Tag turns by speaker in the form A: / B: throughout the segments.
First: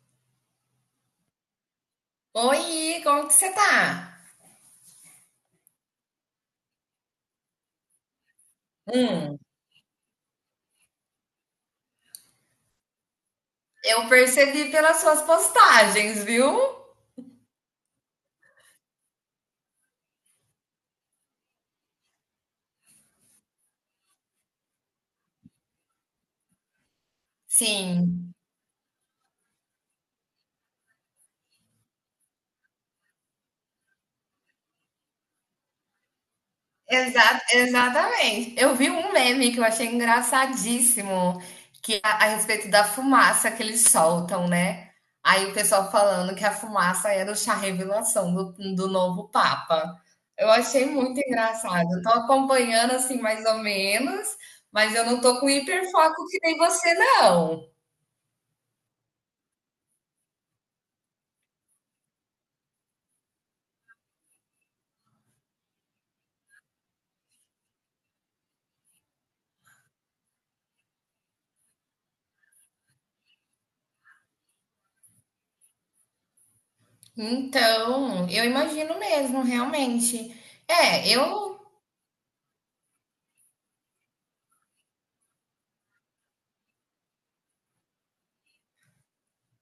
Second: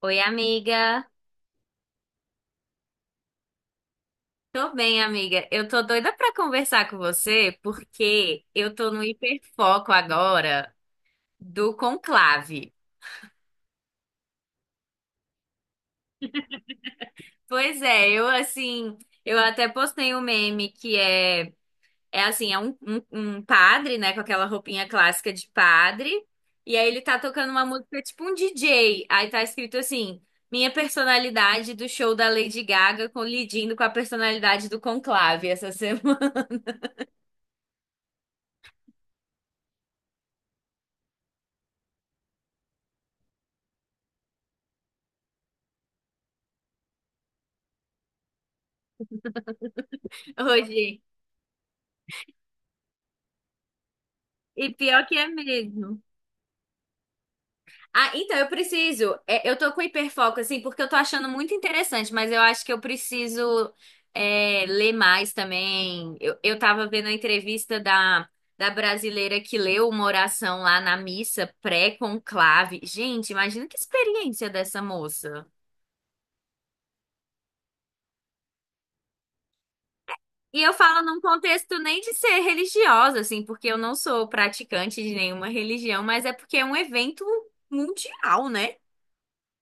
A: Oi, amiga.
B: Oi, como que você tá?
A: Tô bem, amiga. Eu tô doida pra conversar com você porque eu tô no
B: Hum,
A: hiperfoco agora do conclave.
B: eu percebi pelas suas postagens, viu?
A: Pois é, eu assim, eu até postei um meme que é assim, é um padre, né, com aquela roupinha clássica de padre, e aí ele tá tocando uma música tipo um
B: Sim,
A: DJ. Aí tá escrito assim: Minha personalidade do show da Lady Gaga colidindo com a personalidade do conclave essa semana.
B: exatamente. Eu vi um meme que eu achei engraçadíssimo, que é a respeito da fumaça que eles soltam, né? Aí o pessoal falando que a fumaça era o chá revelação do novo Papa. Eu achei
A: Hoje.
B: muito engraçado. Eu tô acompanhando assim mais ou menos,
A: E
B: mas
A: pior
B: eu
A: que
B: não
A: é
B: tô com
A: mesmo.
B: hiperfoco que nem você, não.
A: Ah, então eu preciso. Eu tô com hiperfoco, assim, porque eu tô achando muito interessante, mas eu acho que eu preciso ler mais também. Eu tava vendo a entrevista da brasileira que leu uma oração lá na missa pré-conclave. Gente, imagina que experiência dessa moça.
B: Então, eu imagino mesmo, realmente.
A: E eu falo
B: É,
A: num
B: eu.
A: contexto nem de ser religiosa, assim, porque eu não sou praticante de nenhuma religião, mas é porque é um evento mundial, né?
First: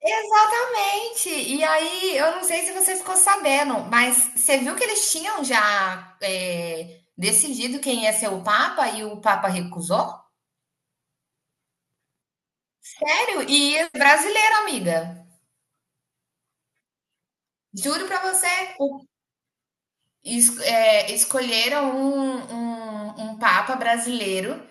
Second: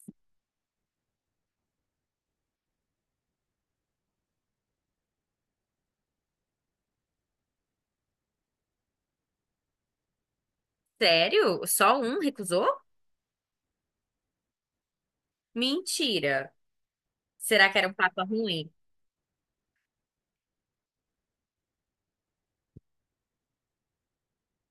B: Exatamente! E aí, eu não sei se você ficou sabendo, mas você viu que eles tinham já decidido quem ia ser o Papa e o Papa recusou?
A: Sério? Só um recusou?
B: Sério? E brasileiro, amiga.
A: Mentira. Será que era um
B: Juro pra
A: papa
B: você,
A: ruim?
B: escolheram um papa brasileiro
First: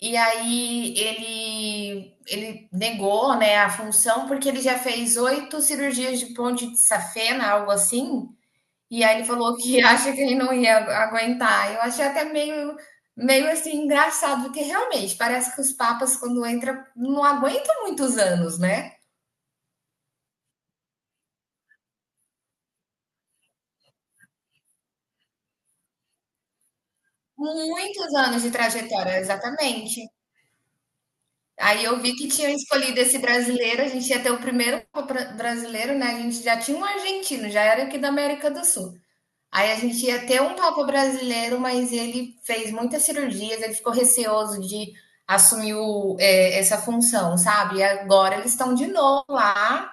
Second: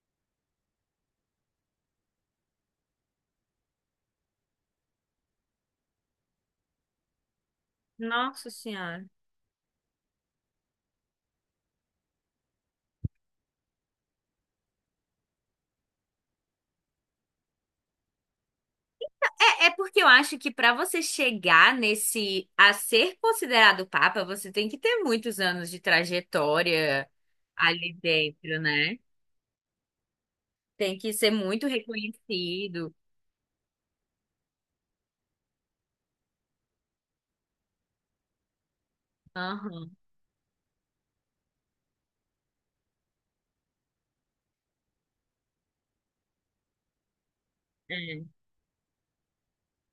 B: e aí ele negou, né, a função porque ele já fez oito cirurgias de ponte de safena, algo assim,
A: Nossa
B: e
A: Senhora.
B: aí ele falou que acha que ele não ia aguentar. Eu achei até meio, meio assim engraçado, porque realmente parece que os papas quando entram não aguentam muitos anos, né?
A: É, porque eu acho que para você chegar nesse a ser considerado papa, você tem que ter muitos anos de trajetória ali
B: Muitos anos de
A: dentro, né?
B: trajetória, exatamente.
A: Tem que ser muito
B: Aí eu vi que tinham
A: reconhecido.
B: escolhido esse brasileiro, a gente ia ter o primeiro brasileiro, né? A gente já tinha um argentino, já era aqui da América do Sul. Aí a
A: Aham.
B: gente ia ter um papa brasileiro, mas ele fez muitas cirurgias, ele ficou receoso de assumir essa função, sabe? E
A: É.
B: agora eles estão de novo lá,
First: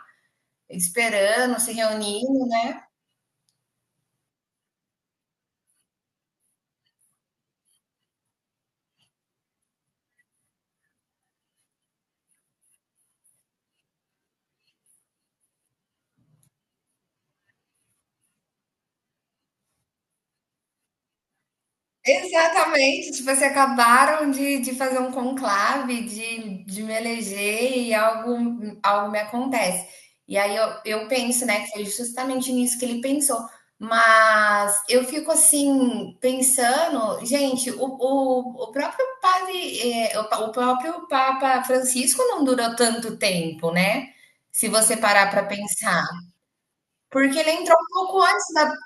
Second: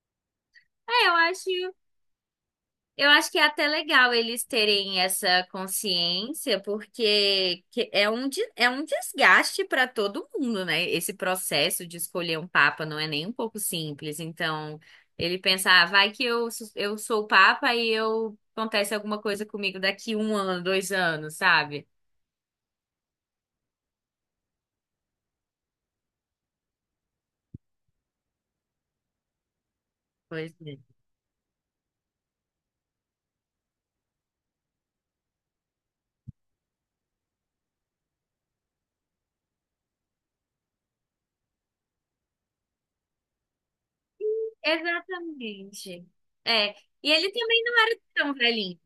A: É, eu acho.
B: esperando, se reunindo, né?
A: Eu acho que é até legal eles terem essa consciência, porque é um desgaste para todo mundo, né? Esse processo de escolher um papa não é nem um pouco simples. Então, ele pensa, ah, vai que eu sou o papa e eu acontece alguma coisa comigo daqui um ano, 2 anos, sabe?
B: Exatamente, tipo, assim, acabaram de fazer um conclave, de me eleger e algo me acontece. E
A: Pois
B: aí eu,
A: é.
B: eu penso, né, que foi justamente nisso que ele pensou. Mas eu fico assim, pensando, gente, o próprio padre, o próprio Papa Francisco não durou tanto tempo, né? Se você parar para pensar.
A: Exatamente. É. E ele
B: Porque ele
A: também
B: entrou
A: não
B: um
A: era
B: pouco
A: tão
B: antes da,
A: velhinho.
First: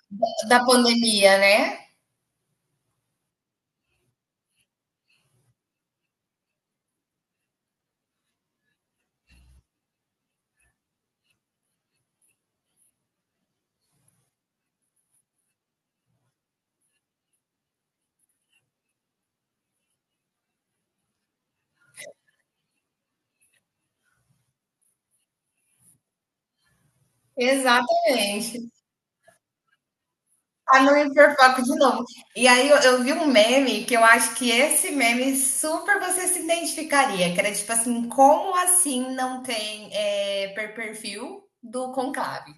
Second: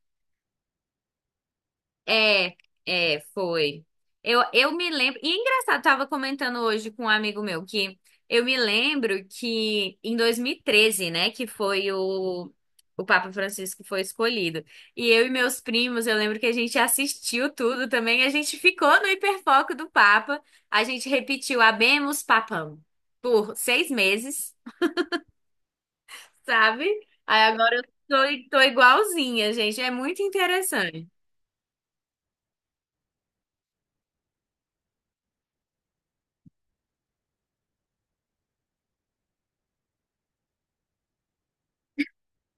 B: da pandemia, né?
A: É, foi. Eu me lembro. E é engraçado, tava comentando hoje com um amigo meu que eu me lembro que em 2013, né, que foi o Papa Francisco foi escolhido. E eu e meus primos, eu lembro que a gente assistiu tudo também, a gente ficou no hiperfoco do Papa, a gente repetiu Habemus Papam por 6 meses, sabe? Aí agora eu tô
B: Exatamente.
A: igualzinha, gente. É muito
B: Tá no
A: interessante.
B: hiperfoco de novo. E aí eu vi um meme que eu acho que esse meme super você se identificaria, que era tipo assim, como assim não tem perfil do Conclave?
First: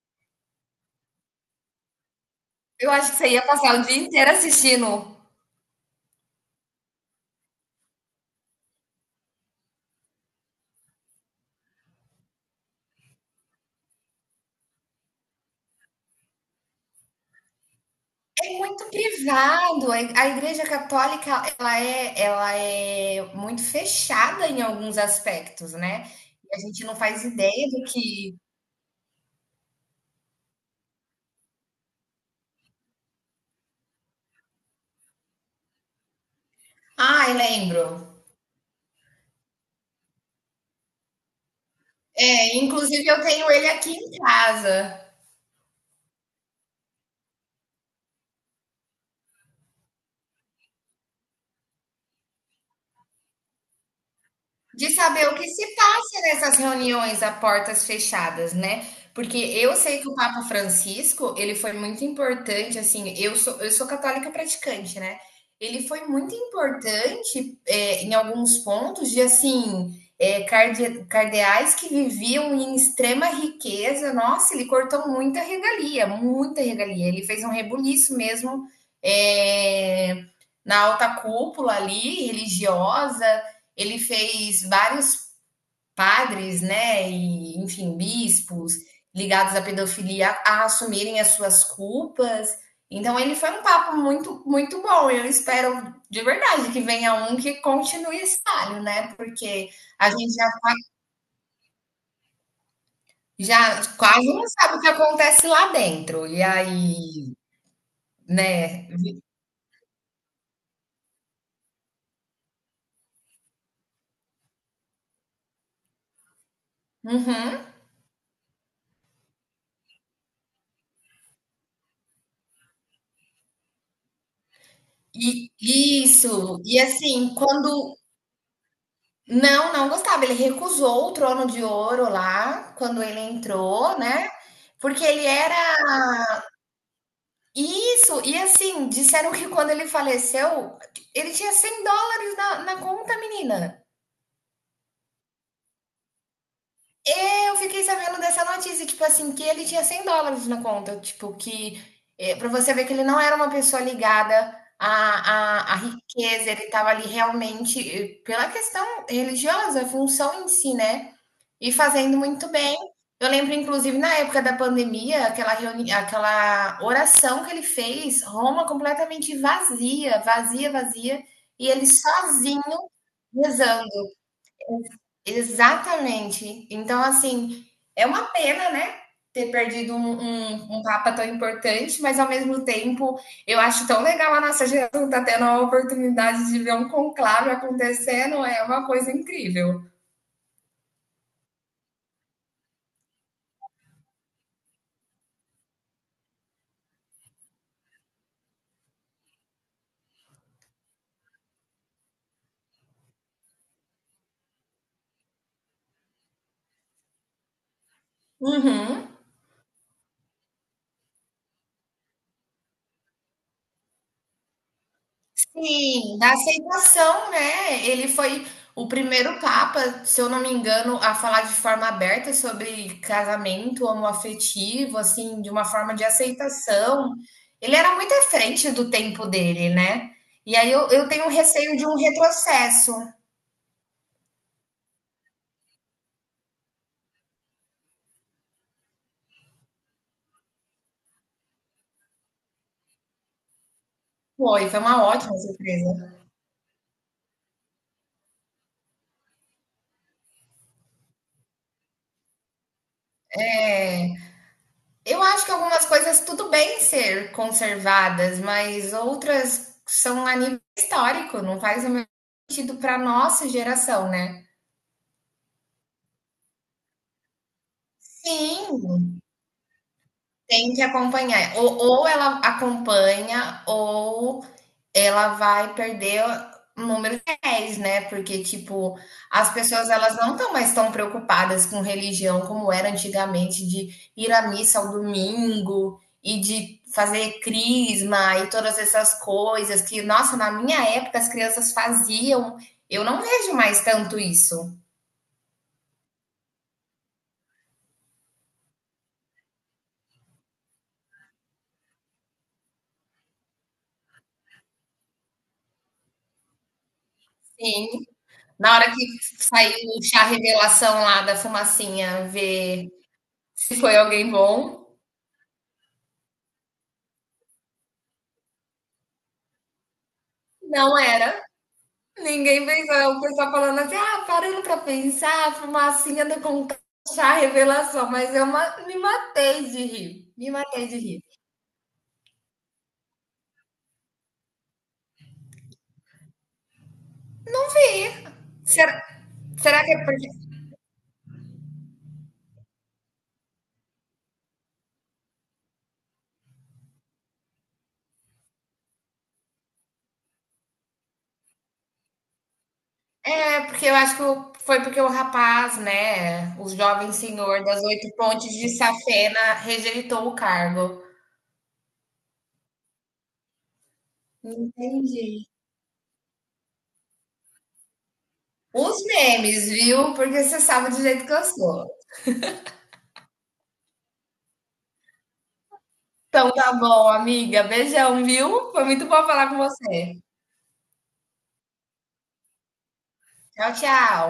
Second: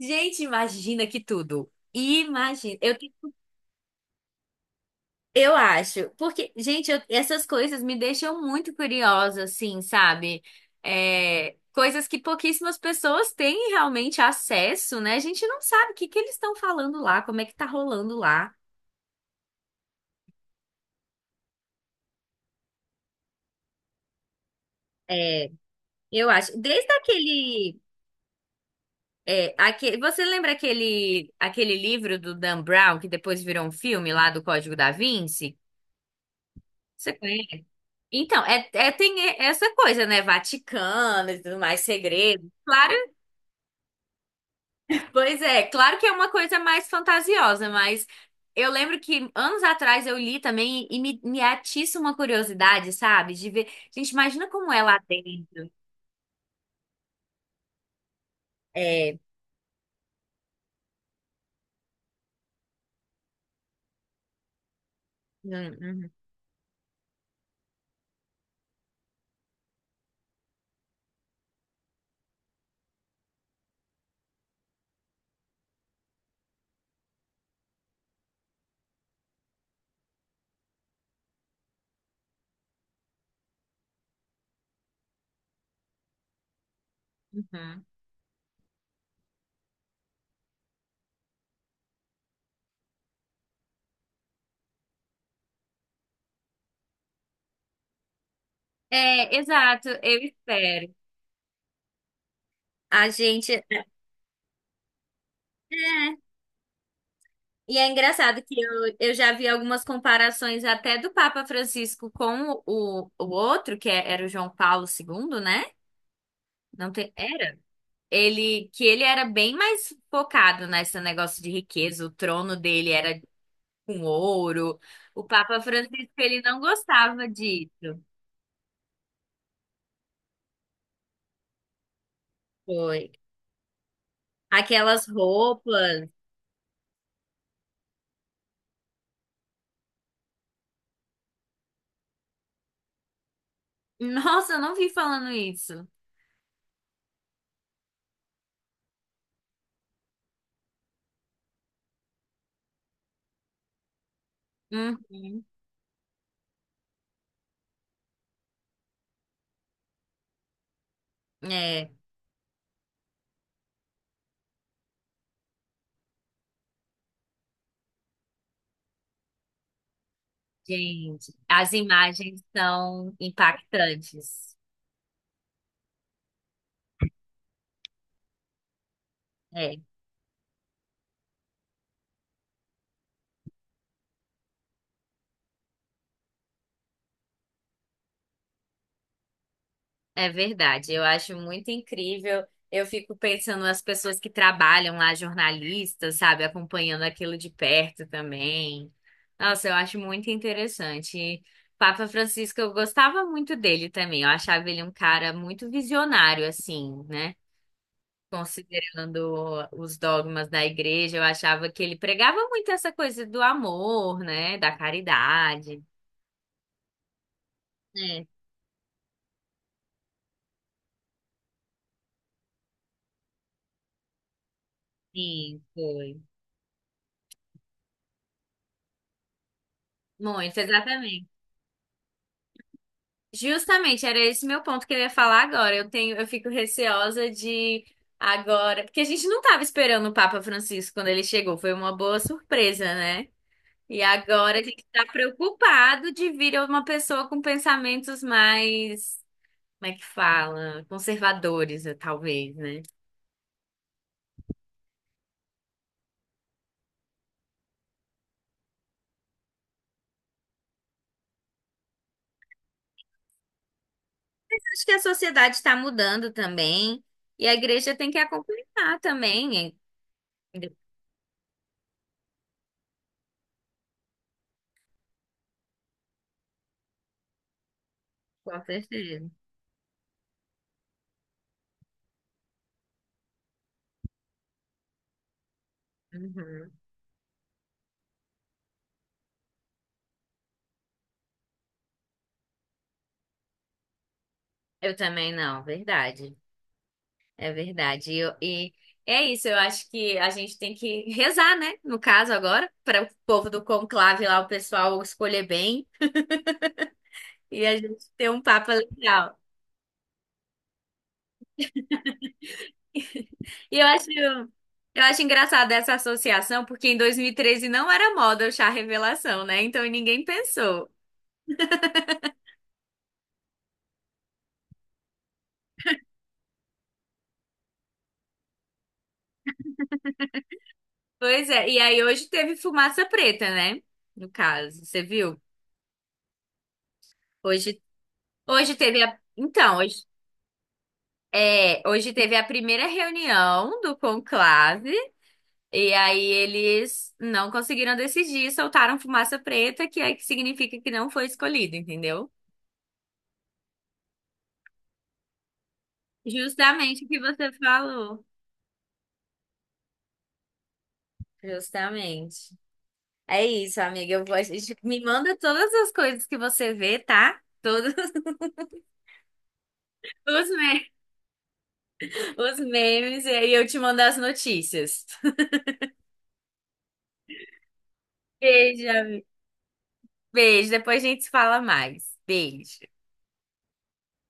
A: Gente, imagina que tudo. Imagina.
B: Eu
A: Eu,
B: acho que você ia passar o dia inteiro assistindo.
A: eu acho. Porque, gente, essas coisas me deixam muito curiosa, assim, sabe? É, coisas que pouquíssimas pessoas têm realmente acesso, né? A gente não sabe o que que eles estão falando lá, como é que tá rolando lá.
B: É muito privado. A Igreja Católica, ela é muito fechada em alguns
A: É,
B: aspectos, né?
A: eu
B: E
A: acho.
B: a gente
A: Desde
B: não faz ideia
A: aquele.
B: do que.
A: Você lembra aquele livro do Dan Brown, que depois virou um filme lá do Código da Vinci? Você
B: Ah,
A: conhece?
B: lembro.
A: Então, tem essa coisa, né? Vaticano e tudo mais, segredo.
B: É,
A: Claro,
B: inclusive eu tenho ele aqui em casa.
A: pois é, claro que é uma coisa mais fantasiosa, mas eu lembro que anos atrás eu li também e me atiça uma curiosidade, sabe? De ver. Gente, imagina como é
B: De
A: lá
B: saber o que
A: dentro.
B: se passa nessas reuniões a portas fechadas, né?
A: É.
B: Porque eu sei que o Papa Francisco, ele foi muito importante, assim, eu sou católica praticante, né?
A: Hum,
B: Ele foi
A: uhum,
B: muito importante em alguns pontos de, assim, cardeais que viviam em extrema riqueza. Nossa, ele cortou muita regalia, muita regalia. Ele fez um rebuliço mesmo é, na alta cúpula ali, religiosa, ele fez vários padres, né, e
A: uhum.
B: enfim, bispos ligados à pedofilia a assumirem as suas culpas. Então ele foi um papo muito muito bom. Eu espero de verdade que venha um que continue esse trabalho, né?
A: É,
B: Porque
A: exato,
B: a
A: eu
B: gente já,
A: espero. A gente. É.
B: já quase não sabe o que acontece lá dentro. E aí,
A: E é engraçado que
B: né?
A: eu já vi algumas comparações até do Papa Francisco com o outro, era o João Paulo II, né? Não tem, era?
B: Uhum.
A: Que ele era bem mais focado nesse negócio de riqueza, o trono dele era com ouro. O
B: E
A: Papa Francisco, ele não
B: isso. E
A: gostava
B: assim,
A: disso.
B: quando... Não, não gostava. Ele recusou o Trono de Ouro lá, quando
A: Foi.
B: ele entrou, né, porque
A: Aquelas
B: ele era
A: roupas.
B: isso, e assim, disseram que quando ele faleceu, ele tinha US$ 100 na conta, menina.
A: Nossa, eu não vi falando isso.
B: É, eu fiquei sabendo dessa notícia, tipo assim, que ele tinha US$ 100 na conta, tipo que, pra você ver que ele não era uma pessoa ligada
A: Uhum.
B: à riqueza, ele estava ali realmente, pela questão religiosa, a função em si, né. E
A: É,
B: fazendo muito bem. Eu lembro, inclusive, na época da pandemia, aquela reuni aquela oração que ele fez, Roma completamente vazia, vazia, vazia,
A: gente,
B: e
A: as
B: ele
A: imagens
B: sozinho
A: são
B: rezando.
A: impactantes.
B: Exatamente. Então, assim, é uma pena, né, ter
A: É.
B: perdido um papa tão importante, mas ao mesmo tempo, eu acho tão legal a nossa geração tá tendo a oportunidade de ver um conclave acontecendo, é uma coisa incrível.
A: É verdade, eu acho muito incrível. Eu fico pensando nas pessoas que trabalham lá, jornalistas, sabe, acompanhando aquilo de perto também. Nossa, eu acho muito interessante. E Papa Francisco, eu gostava muito dele também. Eu achava ele um cara muito visionário, assim, né?
B: Uhum.
A: Considerando os dogmas da igreja, eu achava que ele pregava muito essa coisa do amor, né? Da caridade.
B: Sim, da aceitação, né? Ele
A: É,
B: foi o primeiro papa, se eu não me engano, a falar de forma aberta sobre casamento homoafetivo, assim, de
A: sim,
B: uma forma de
A: foi.
B: aceitação. Ele era muito à frente do tempo dele, né? E
A: Muito,
B: aí eu tenho
A: exatamente.
B: um receio de um retrocesso.
A: Justamente, era esse meu ponto que eu ia falar agora. Eu fico receosa de agora, porque a gente não estava esperando o Papa Francisco quando ele chegou, foi uma boa surpresa, né? E agora a
B: Foi
A: gente
B: uma
A: está
B: ótima
A: preocupado
B: surpresa.
A: de vir uma pessoa com pensamentos mais, como é que fala? Conservadores, talvez, né?
B: Eu acho que algumas coisas tudo bem ser conservadas, mas outras são a nível histórico, não faz o mesmo sentido para nossa geração, né?
A: Acho que a sociedade está mudando também, e a igreja tem que
B: Sim.
A: acompanhar também, eh,
B: Tem que acompanhar. Ou ela acompanha, ou ela vai perder o número de réis, né? Porque,
A: com
B: tipo,
A: certeza.
B: as pessoas elas não estão mais tão preocupadas com religião como era antigamente, de ir à missa ao domingo e
A: Uhum.
B: de fazer crisma e todas essas coisas que, nossa, na minha época as crianças faziam. Eu não vejo mais tanto isso.
A: Eu também não, verdade. É verdade. E é isso, eu acho que a gente tem que rezar, né? No caso agora, para o povo do conclave lá, o pessoal escolher bem e a
B: Sim.
A: gente ter um papo
B: Na hora que
A: legal.
B: saiu o chá revelação lá da fumacinha, ver se
A: E eu
B: foi
A: acho,
B: alguém bom,
A: eu acho engraçado essa associação, porque em 2013 não era moda o chá revelação, né? Então ninguém pensou.
B: não era. Ninguém pensou, o pessoal falando assim, ah, parando pra pensar, a fumacinha do concurso, revelação, mas eu me matei de rir, me matei de rir.
A: Pois é, e aí hoje teve fumaça preta, né? No caso, você viu? Hoje,
B: Fih, será,
A: Então,
B: será que é
A: hoje,
B: porque.
A: hoje teve a primeira reunião do conclave. E aí eles não conseguiram decidir, soltaram fumaça preta, que é que significa que não foi escolhido, entendeu?
B: É, porque eu acho que foi porque o rapaz, né, o
A: Justamente o
B: jovem
A: que você
B: senhor das oito
A: falou.
B: pontes de Safena rejeitou o cargo.
A: Justamente. É isso, amiga. Eu vou... a gente- Me
B: Entendi.
A: manda todas as coisas que você vê, tá? Todos
B: Os memes, viu? Porque
A: os
B: você
A: me-
B: sabe do jeito que eu sou.
A: os memes, e aí eu te mando as notícias.
B: Então tá bom, amiga. Beijão, viu? Foi
A: Beijo,
B: muito bom
A: amiga.
B: falar com você.
A: Beijo. Depois a gente se fala mais. Beijo.
B: Tchau, tchau.